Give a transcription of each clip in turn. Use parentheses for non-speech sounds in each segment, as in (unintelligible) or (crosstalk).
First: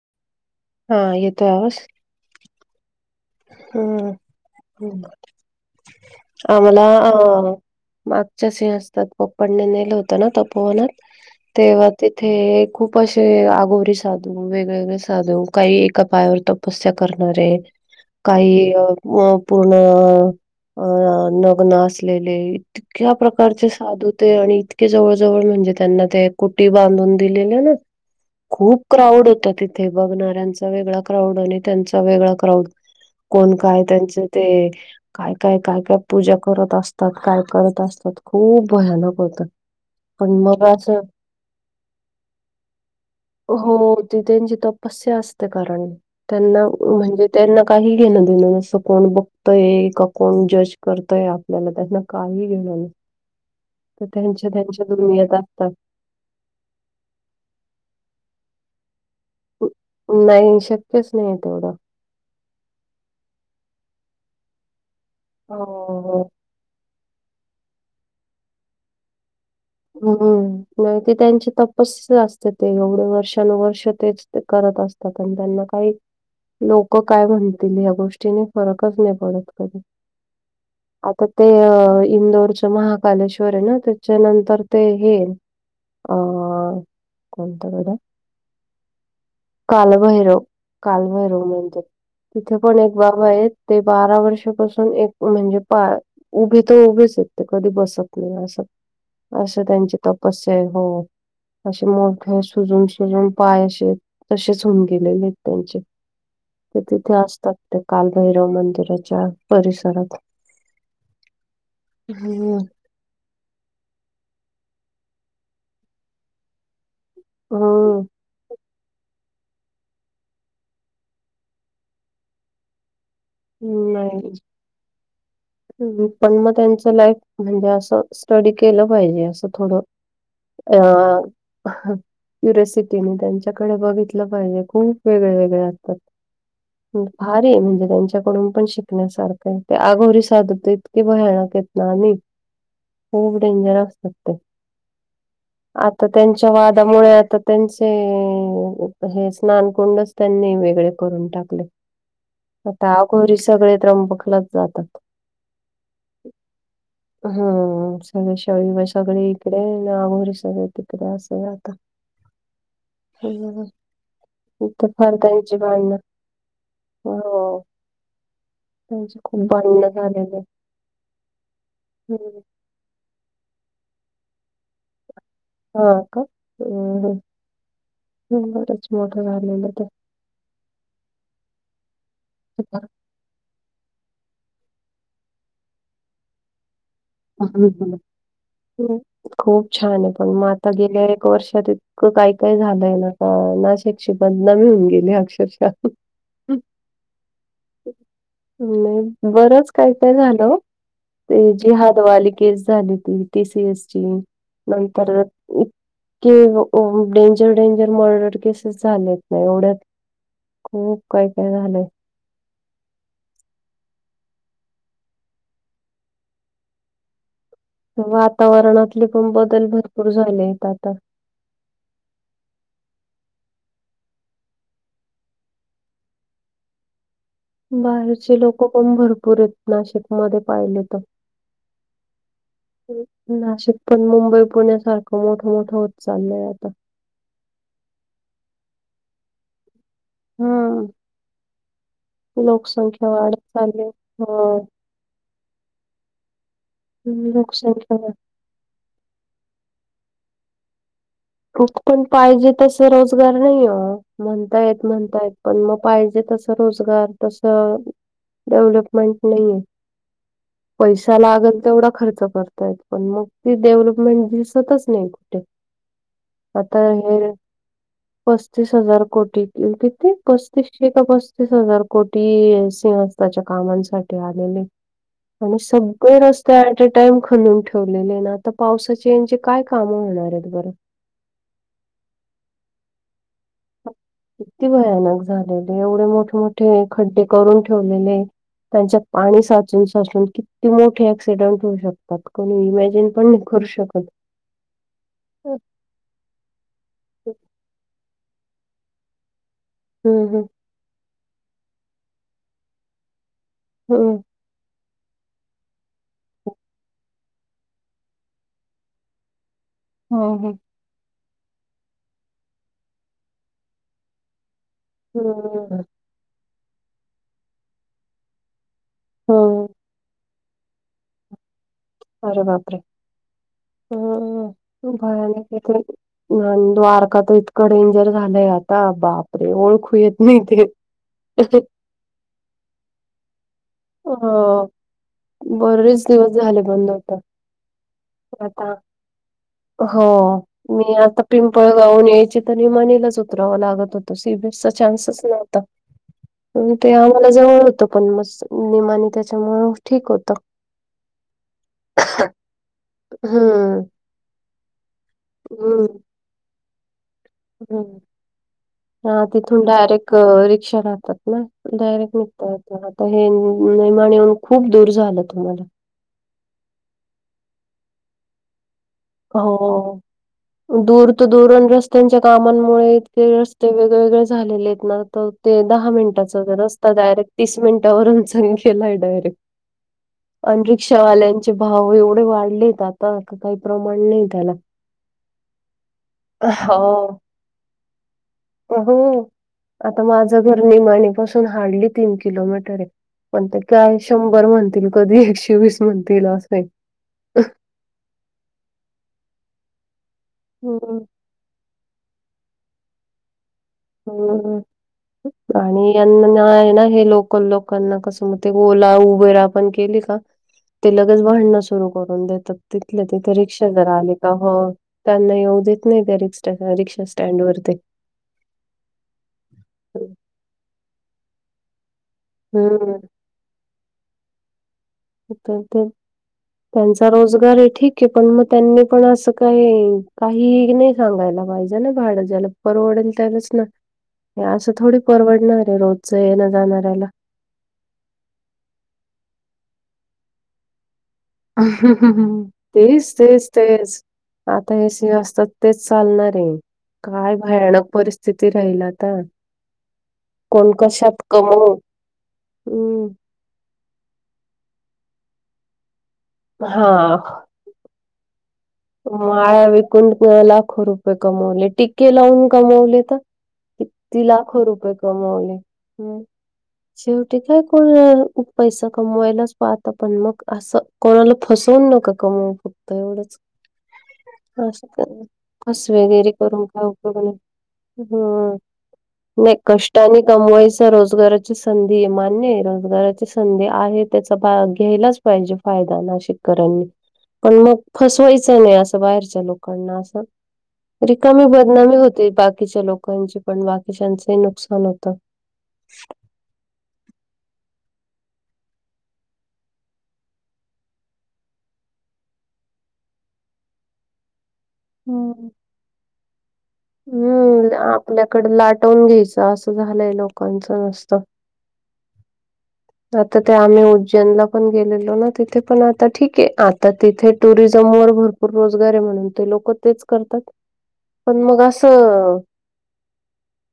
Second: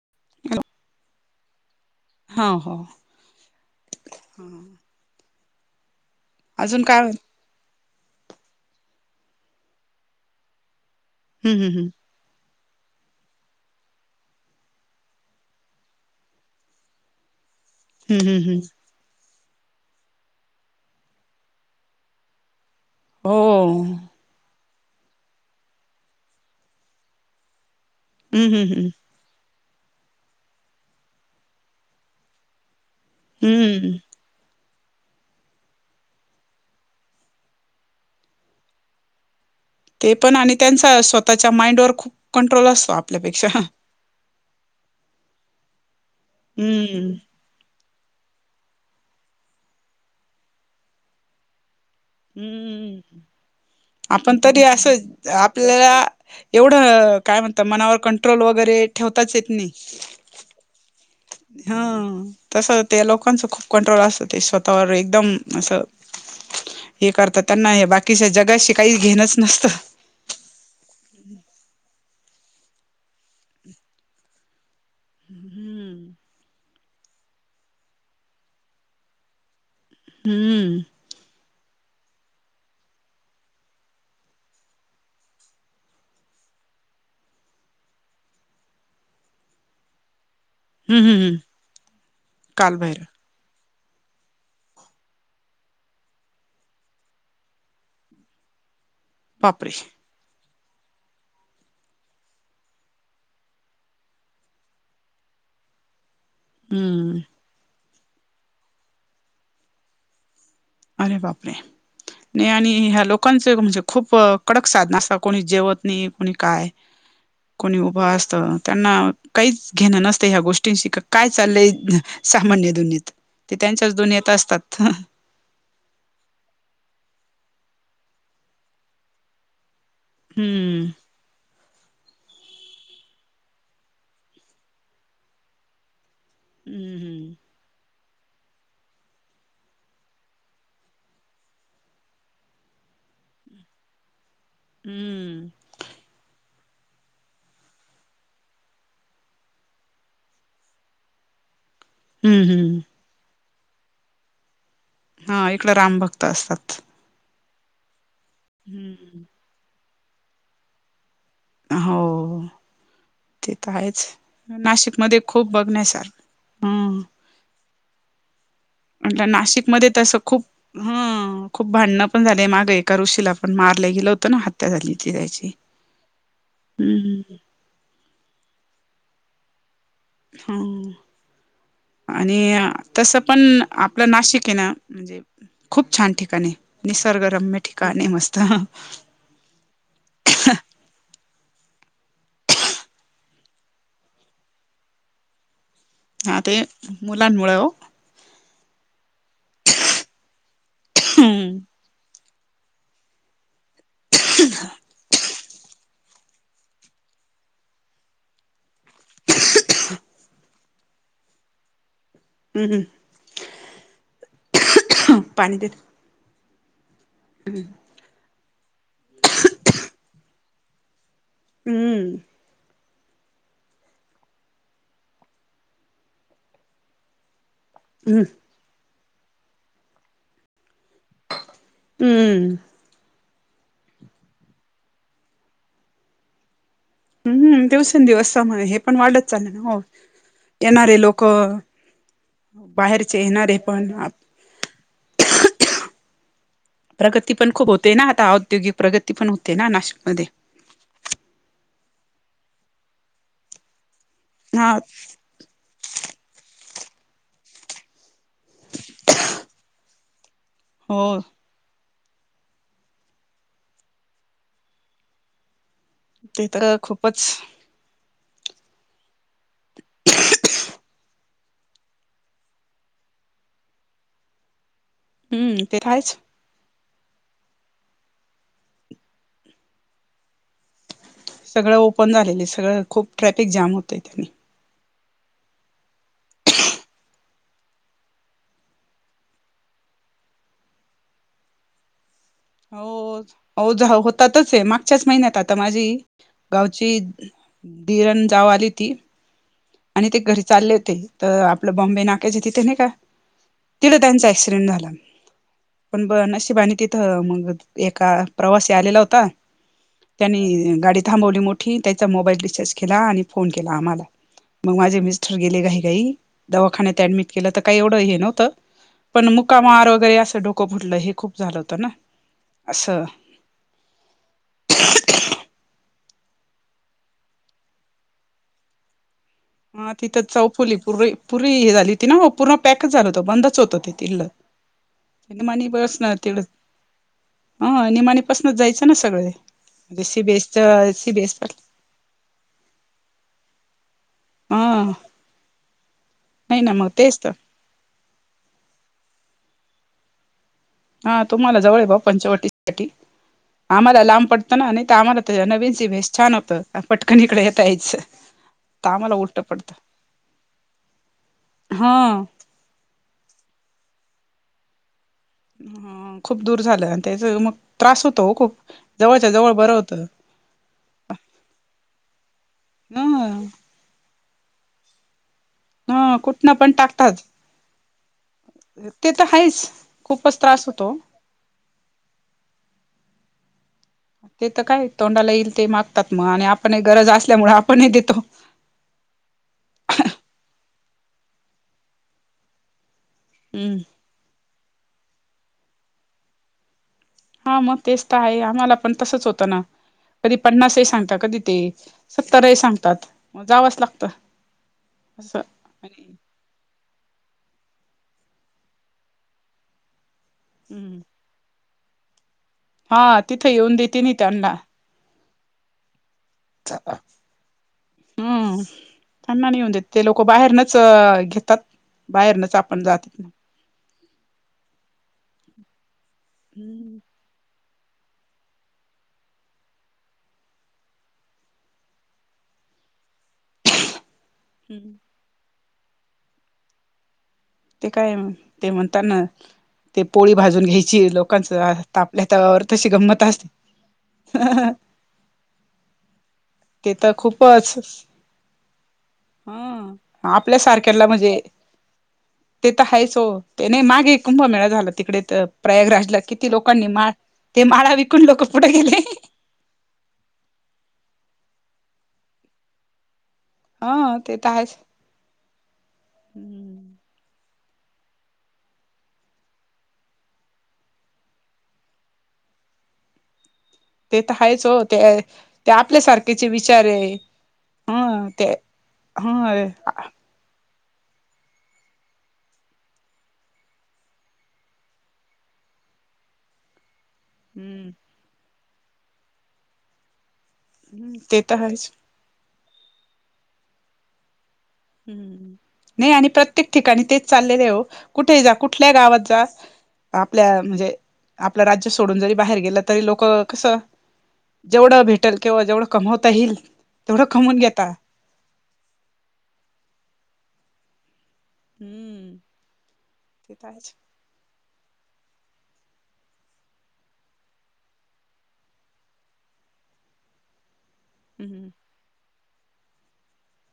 (unintelligible) हा येतोय आवाज. हा हा. हमम. हम्म आम्हाला अजून काय अ मागच्या सि असतात पप्पांने नेलं होतं ना तपोवनात. हम्म हम्म तेवा ते ते खूप असे आगघी साधू वेगळेवेेगळे साधू काही एका पायावर त तपस्या करणारे एक हम्म हम्म हम्म हम्म काही पूर्ण अ नग्न असलेले. इतक्या प्रकारचे हो साधू होते आणि जवळ जवळ म्हणजे त्यांना ते कुटी बांधून दिलेल्या ना हम्म हम्म खूप हम्म क्राउड होता तिथ ते बघणाऱ्यांचा वेगळा क्राऊड आणि त्यांचा वेगळा क्राउड कोण काय हम्म त्यांच ते काय काय काय काय पूजा करत असतात. काय करत असतात खूप भयानक होत. ते पण आणि त्यांचा स्वतःच्या माइंडवरर खूप कंट्रोल असतो आपल्यापेक्षा हा. हो त्यांची तपस्या असते कारण त्यांना हम्म म्हणजे त्यांना काही घेणं देण जसं कोण बघतय का कोण जज करतय आपल्याला त्यांना. काही घेणं नाही हम्म तर आपण त्यांच्या तरी त्यांच्या असं दुनियेत असतात आपल्याला एवढं काय म्हणत मनावर कंट्रोल वगैरे ठेवताच येत नाही. नाही शक्य. हा तस ते लोकांच खूप कंट्रोल असत ते स्वतः वर एकदम असं हो हे करता त्यांना हे बाकीच्या जगाशी काही घेणच नसतं हू नाही ते त्यांची तपस्या असते ते एवढे वर्षानुवर्ष तेच ते करत असते त्यांना काही हम्म लोक काय म्हणतील या गोष्टीने फरकच नाही पडत कधी हू आता ते इंदोरच महाकालेश्वर आहे ना त्याच्यानंतर ते हे अ कोणत बरं कालभैरव हम्म हम्म हम्म कालभैरव म्हणते तिथ पण एक कालभैरव बाबा आहेत ते बारा वर्षापासून एक म्हणजे पाय उभे तर उभेच आहेत ते कधी बसत नाही असं असं बापरे त्यांची तपस्या आहे हो असे मोठे सुजून सुजून पाय असे तसेच होऊन गेलेले आहेत त्यांचे ते तिथे हम्म असतात त्या कालभैरव मंदिराच्या परिसरात अरे बापरे नाही हं. आणि ह्यालोक लोकांचे म्हणजे खूप कडक साधना अस कोणी जेवत नाही कोणी काय कोणी उभं हम्म. असत त्यांना काहीच घेणं नसतं ह्या गोष्टींशी का काय चाललंय सामान्य दुनियेत ते त्यांच्याच दूनीयेत असतात ह हू पण मग त्यांचं लाईफ म्हणजे असं स्टडी केलं पाहिजे असं थोडं अ हं, रेस्कुने त्यांच्याकडे बघितलं पाहिजे खूप वेगळे वेगळे असतात हं, हं. भारीय म्हणजे त्यांच्याकडून पण शिकण्यासारखं आहे ते आगोरी असतात ते इतके भयानक आहेत ना आणि खूप डेंजर असतात ते हू आता त्यांच्या वादामुळे आता त्यांचे हे स्नान कुंडच त्यांनी वेगळे करून हं, टाकलेत हं. आता अघोरी सगळे त्रंबकलाच जातात हा इकड रामभक्त असतात हा सईविषा वैगरे हं. सगळे इकडे आणि अघोरी सगळे तिकडे असतात हो ते तर आहेच इथं नाशिक फार मध्ये खूप त्यांची बघण्या भांडणं सारख हो त्यांची म्हटलं खूप भांडण नाशिकमध्ये तसं खूप ह खूप भांडणं पण हम्म. झाले मागे एका ऋषीलापण मारलं गेलं होतं ना हत्या झाली होती त्याची हा का हू हम्म हू बरंच मोठं झालेलं ते हू आणि तस पण आपलं नाशिक आहे ना म्हणजे खूप छान ठिकाण आहे निसर्गरम्य हम्म. ठिकाणय मस्त हम्म. खूप छान आहे पण म आता गेल्या एक वर्ष इतकं काय काय झालंय ना का नाशिकची बदनामी होऊन गेली अक्षरशः हां ते मुलांमुळं ओ बरच काय काय झालं ओ ते हम्म जिहाद वाली केस झाली ती टीसीएस ची नंतर कि डेंजर डेंजर मर्डर केसेस झालेत नाही एवढ्यात खूप काय काय झालंय (unintelligible) हम्म (inaudible) वातावरणातले पण बदल भरपूर झाले आहेत आता. हम्म. हम्म बाहेरचे लोक पण भरपूर आहेत, नाशिकमध्ये पाहिले तर. हम्म. नाशिक पण मुंबई पुण्यासारखं मोठं मोठं होत चाललंय आता. हम्म दिवसेंदिवस मुळे हे पण वाढत चालेल ना हो. हम्म येणारे लोक, लोकसंख्या बाहेरचे वाढत येणारे चालली पण. हो. प्रगती पण खूप होते लोकसंख्या ना वाढ आता, औद्योगिक प्रगती पण होते ना नाशिकमध्ये. हो पण पाहिजे तस रोजगार नाही हो, म्हणता हा येत म्हणता येत. पण मग पाहिजे तस रोजगार, तसं डेव्हलपमेंट नाहीये. हो पैसा लागल तेवढा खर्च कर. पण मग ती डेव्हलपमेंट दिसतच नाही कुठ. ते तर आता (unintelligible) खूपच हे. पस्तीस हजार कोटी, क किती पस्तीसशे का पस्तीस हजार कोटी स तेचे कामांसाठी आलेले आणि हम्म ते आहेच सगळे रस्ते. ते ऍट अ टाइम खणून ठेवलेले ना, आता पावसाचे म्हजे काय काम होणार आहेत बरं. सगळं ओपन झालेले, सगळं खूप ट्रॅफिक जाम होतय त्यांनी. किती भयानक झालेले एवढे मोठे मोठे खड्डे करून ठेवलेले. त्यांच्यात पाणी साचून साचून किती मोठे ऍक्सिडंट होऊ शकते. त्यात कोणी इमॅजिन पण नाही करू शकत. त त आहे मागच्याच महिन्यात आता हम्म माझी गावची दिर जाऊ आली ती. आणि ते घरी हम्म. चालले होते, तर आपलं बॉम्बे ना क्याच्या तिथे नाही का? तिला हं, (unintelligible) खुण झाला. पण ब नशिबा ने आणि तिथं मग एका प्रवासी आलेला होता. हं, हं. त्यांनी गाडी थांबवली मोठी, त्याचा मोबाईल रिचार्ज केला आणि फोन केला आम्हाला. मग माझे मिस्टर गेले हं, घाईघाई, दवाखान्यात ऍडमिट केलं, तर काही एवढ हे नव्हतं. पण मुका हं. मार वगैरे असं, डोकं फुटलं, हे खूप झालं होतं ना. अरे बापरे! असं हम् भयानक येथे. अन द्वारका तर इतकं डेंजर झालंय आता बाप हा तिथं चौफुली पुरी पूरी हे झाली होती ना, हो पूर्ण पॅकच झालं होतं बंदच होतं त तिल्लं. हा बरेच दिवस झाले बंद होत. अ निमाणीपासूनच जायचं न सगळे ते सीबीएस च सीबीएस. हा पिंपळगांव ऊन यायची तरी मनीलाच उतरावं लागत होत. सीबीएस चा चान्सच नव्हता, नाही ना पण मग ते तेच आम्हाला तर जवळ होत. पण मस्त निमानी त्याच्यामुळे ठीक होतं. हा तुम्हाला जवळ पंचवटी साठी, हं, आम्हाला लांब पडतं ना, आम्हाला नवीन हं, सीबीएस छान होत. पटकन इकड येता हं. यायचं. तर आम्हाला हा उलटं तिथून पडतं डायरेक्ट रिक्षा राहतात ना, डायरेक्ट नी. हा तर आता हे निमानी ऊन खूप दूर झालं तुम्हाला. अ खूप दूर झालं, आणि त्याच मग त्रास होतो हो खूप. जवळच्या जवळ बरं हो होतं दुर तर दूर रस्त्यांच्या कामांमुळे इतके. ह ते वेगवेेगळे झालेले आहेत ना तर ते दहा ह मिनटाचा कुठनं पण रस्ता टाकतात डायरेक्ट तीस मिनिटावरून च गेलाय ते तर डायरेक्ट. आहेच खूपच अन त्रास होतो रिक्षावाल्यांचे भाव एवढे वाढलेत आता, काही प्रमाण नाही. ते त्याला. तर काय, तोंडाला येईल ते मागतात मग, आणि आपण ही गरज हो. असल्यामुळं आपणही देतो. हो, आता माझं घर निमाणी पाासून हार्डली तीन किलोमीटर आहे. पण ते हम्म काय शंभर म्हणतील कधी, एकशे विस म्हणतील असंय. हा मग तेच तर आहे, आम्हाला पण तसंच होतं ना, कधी पन्नासही हम्म सांगता कधी ते सत्तरही सांगतात, मग जावंच लाग हम्म हम्म आणि यांना आहे ना हे, लोकल लोकांना कसं मग ते ओला उबेर आपण केली का ते हम्म लगेच भांडणं सुरु करून देतात, तिथल्या हा तिथे तिथं रिक्षा येऊन जरा देते नि आले का त्यांना हं. त्यांना येऊ देत नाही त्या रि ट्या रिक्षा स्टँड वर ते. हम्म, त्यांना नाई ईऊन देत ते लोकं बाहेरनच घेतात. बाहेरनच आपण हम्म जात तर त्यांचा रोजगार हि ठीक पण मग त्यांनी पण असं, काहीही नाही सांगायला पाहिजे ना भाडं, ज्याला परवडेल त्यालाच ना, हे असं थोडी परवडणार आहे रोजचं येणं जाणाऱ्याला. ते काय, ते म्हणता ना, ते पोळी भाजून घ्यायची लोक तेच तेच असते तेच, आता हेच हे असतात तेच चालणार हे, ते तर काय भयानक परिस्थिती राहील आता. हम्म, आपल्या कोण सारख्याला कशात म्हणजे, कमवू ते तर हं, हायच हो. ते नाही मागे एक कुंभमेळा झाला, तिकडे प्रयागराजला, किती लोकांनी माळ हां. ते माळा विकून लोकं पुढे गेले माळ्या विकून लाखो रुपये कमवले, टिक्के लावून कमवले त. ह किती ते तर लाखो आहेच रुपय कमवले,, मग. शेवटी काय कोण पैसा कमवायलाच पाहतं पण मग असं कोणाला फसवून नका कमवू फक्त एवढच. ते तर आहेच हो असतात, ते ते फसवेगिरी आपल्यासारखेचे करून विचार पोट आहे भरून ह ते हम्म. ह नाई कष्टानी कमवायचं रोजगाराची संधीये, मान्य आहे रोजगाराची संधी आहे, त्याचा भाग घ्यायलाच पाहिजे फायदा नाशिक करांनी. पण मग, हम्म फसवायचं नाही असं बाहेरच्या लोकांना असं हम्म ते रिकामी तर आहेच बदनामी होते बाकीच्या लोकांची पण, बाकीच्यांचही नुकसान होतं. हम्म, नाही आणि प्रत्येक ठिकाणी तेच चाललेले आहे हो, कुठे हि जा कुठल्या गावात जा आपल्या म्हणजे, आपलं राज्य सोडून जरी बाहेर गेलं तरी लोकं कसं जेवढं भेटल, हम्म. किंवा जेवढं कमवता येईल तेवढं कमवून हम्म, घेता आपल्याकड लाटवून घ्यायचं असं झालंय लोकांचं नुसतं. हम्म. आता ते तर आम्ही आहेच जन ला पण गेलेलो ना, तिथे पण आता ठीके, आता तिथे टुरिझम वर भर रोजगार आहे म्हणून ते लोकं तेच करतात. (inaudible) पण मग असं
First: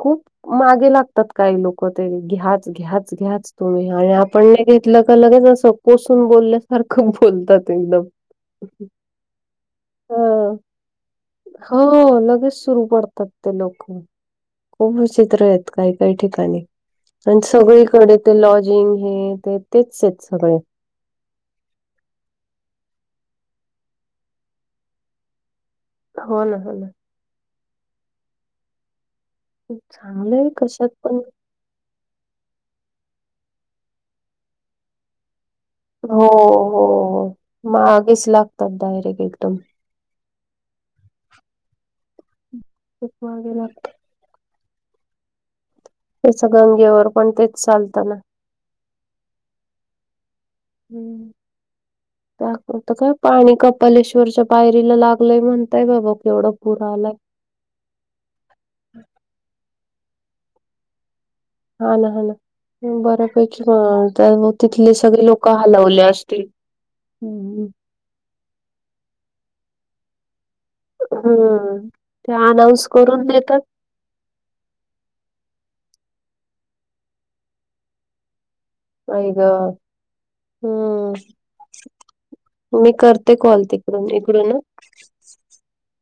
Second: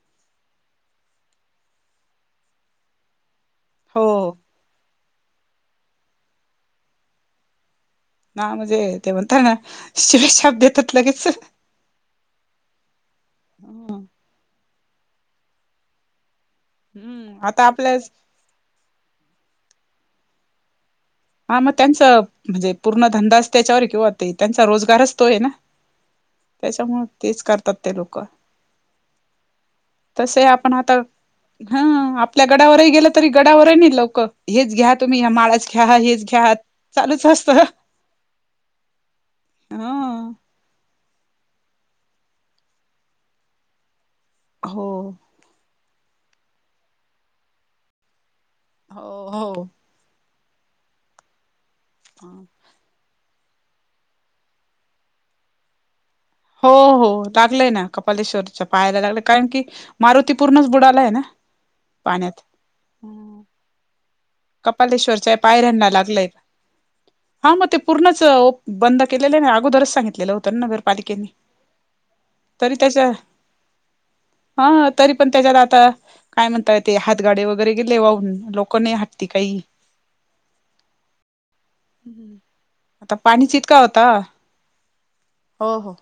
खूप मागे लागतात काही लोकं ते, घ्याच घ्याच घ्याच. ह्या, ह्या हो आणि हो आपण नाही घेतलं का लगेच असं कोसून बोलल्यासारखं बोलतात एकदम. ना म्हणजे ते म्हणताात ना हां. शिव्याश्याप देतात लगेच. हो लगेच सुरू करतात ते लोकं हं. खूप विचित्र येतकाही काही ठिकाणी आन हम्म आता आपल्या सगळीकडे... ते लॉजिंग हे ते तेचेत सगळे हा मग त्यांच म्हणजे पूर्ण धंदा त्याच्यावर किंवा ते त्यांचा रोजगारच तो ये ना. हो ना, हो त्याच्या ना. मूळ तेच करतात ते लोक चांगलं तसय आहे आपण कशात आता पण हं आपल्या गडावरही गेलं तरी गडावरही नाही लोक हेच घ्या तुम्ही ह माळाच ख्या हेच हो घ्या हो चालूच हो असत ह मागेच लागतात डायरेक्ट एकदम हं खूप मागे लागते हो येच गंगेवर पण तेच चालतं ना हो हो ट आता काय पाणी कपालेश्वरच्या पायरीला लागलंय म्हणताय बाबा. केवढा हो पूर हो आलाय. लागलंय ना कपालेश्वरच्या पायाला लागलं कारण की मारुती पूर्णच बुडाला य ना हा ना हा ना पाण्यात बऱ्या पैकी हम हं त्यामुळे तिथले सगळे कपालेश्वरच्या लोक पायऱ्यांना हालावले लागलंय असतील ह हा मग त्या.. ते पूर्णच ओप बंद केलेले हाय न अगोदरच सांगितलेलं होतं नगर हम्म ते अनाऊन्स करून देतात. हा हा तरी पण त्याच्यात आता काय म्हणताय ते हात गाडे वगैरे गेले वाहून लोकांनी आ आई ग हम मी आता करते पाणीच कॉल इतका तिकडून होता इकडून हो हो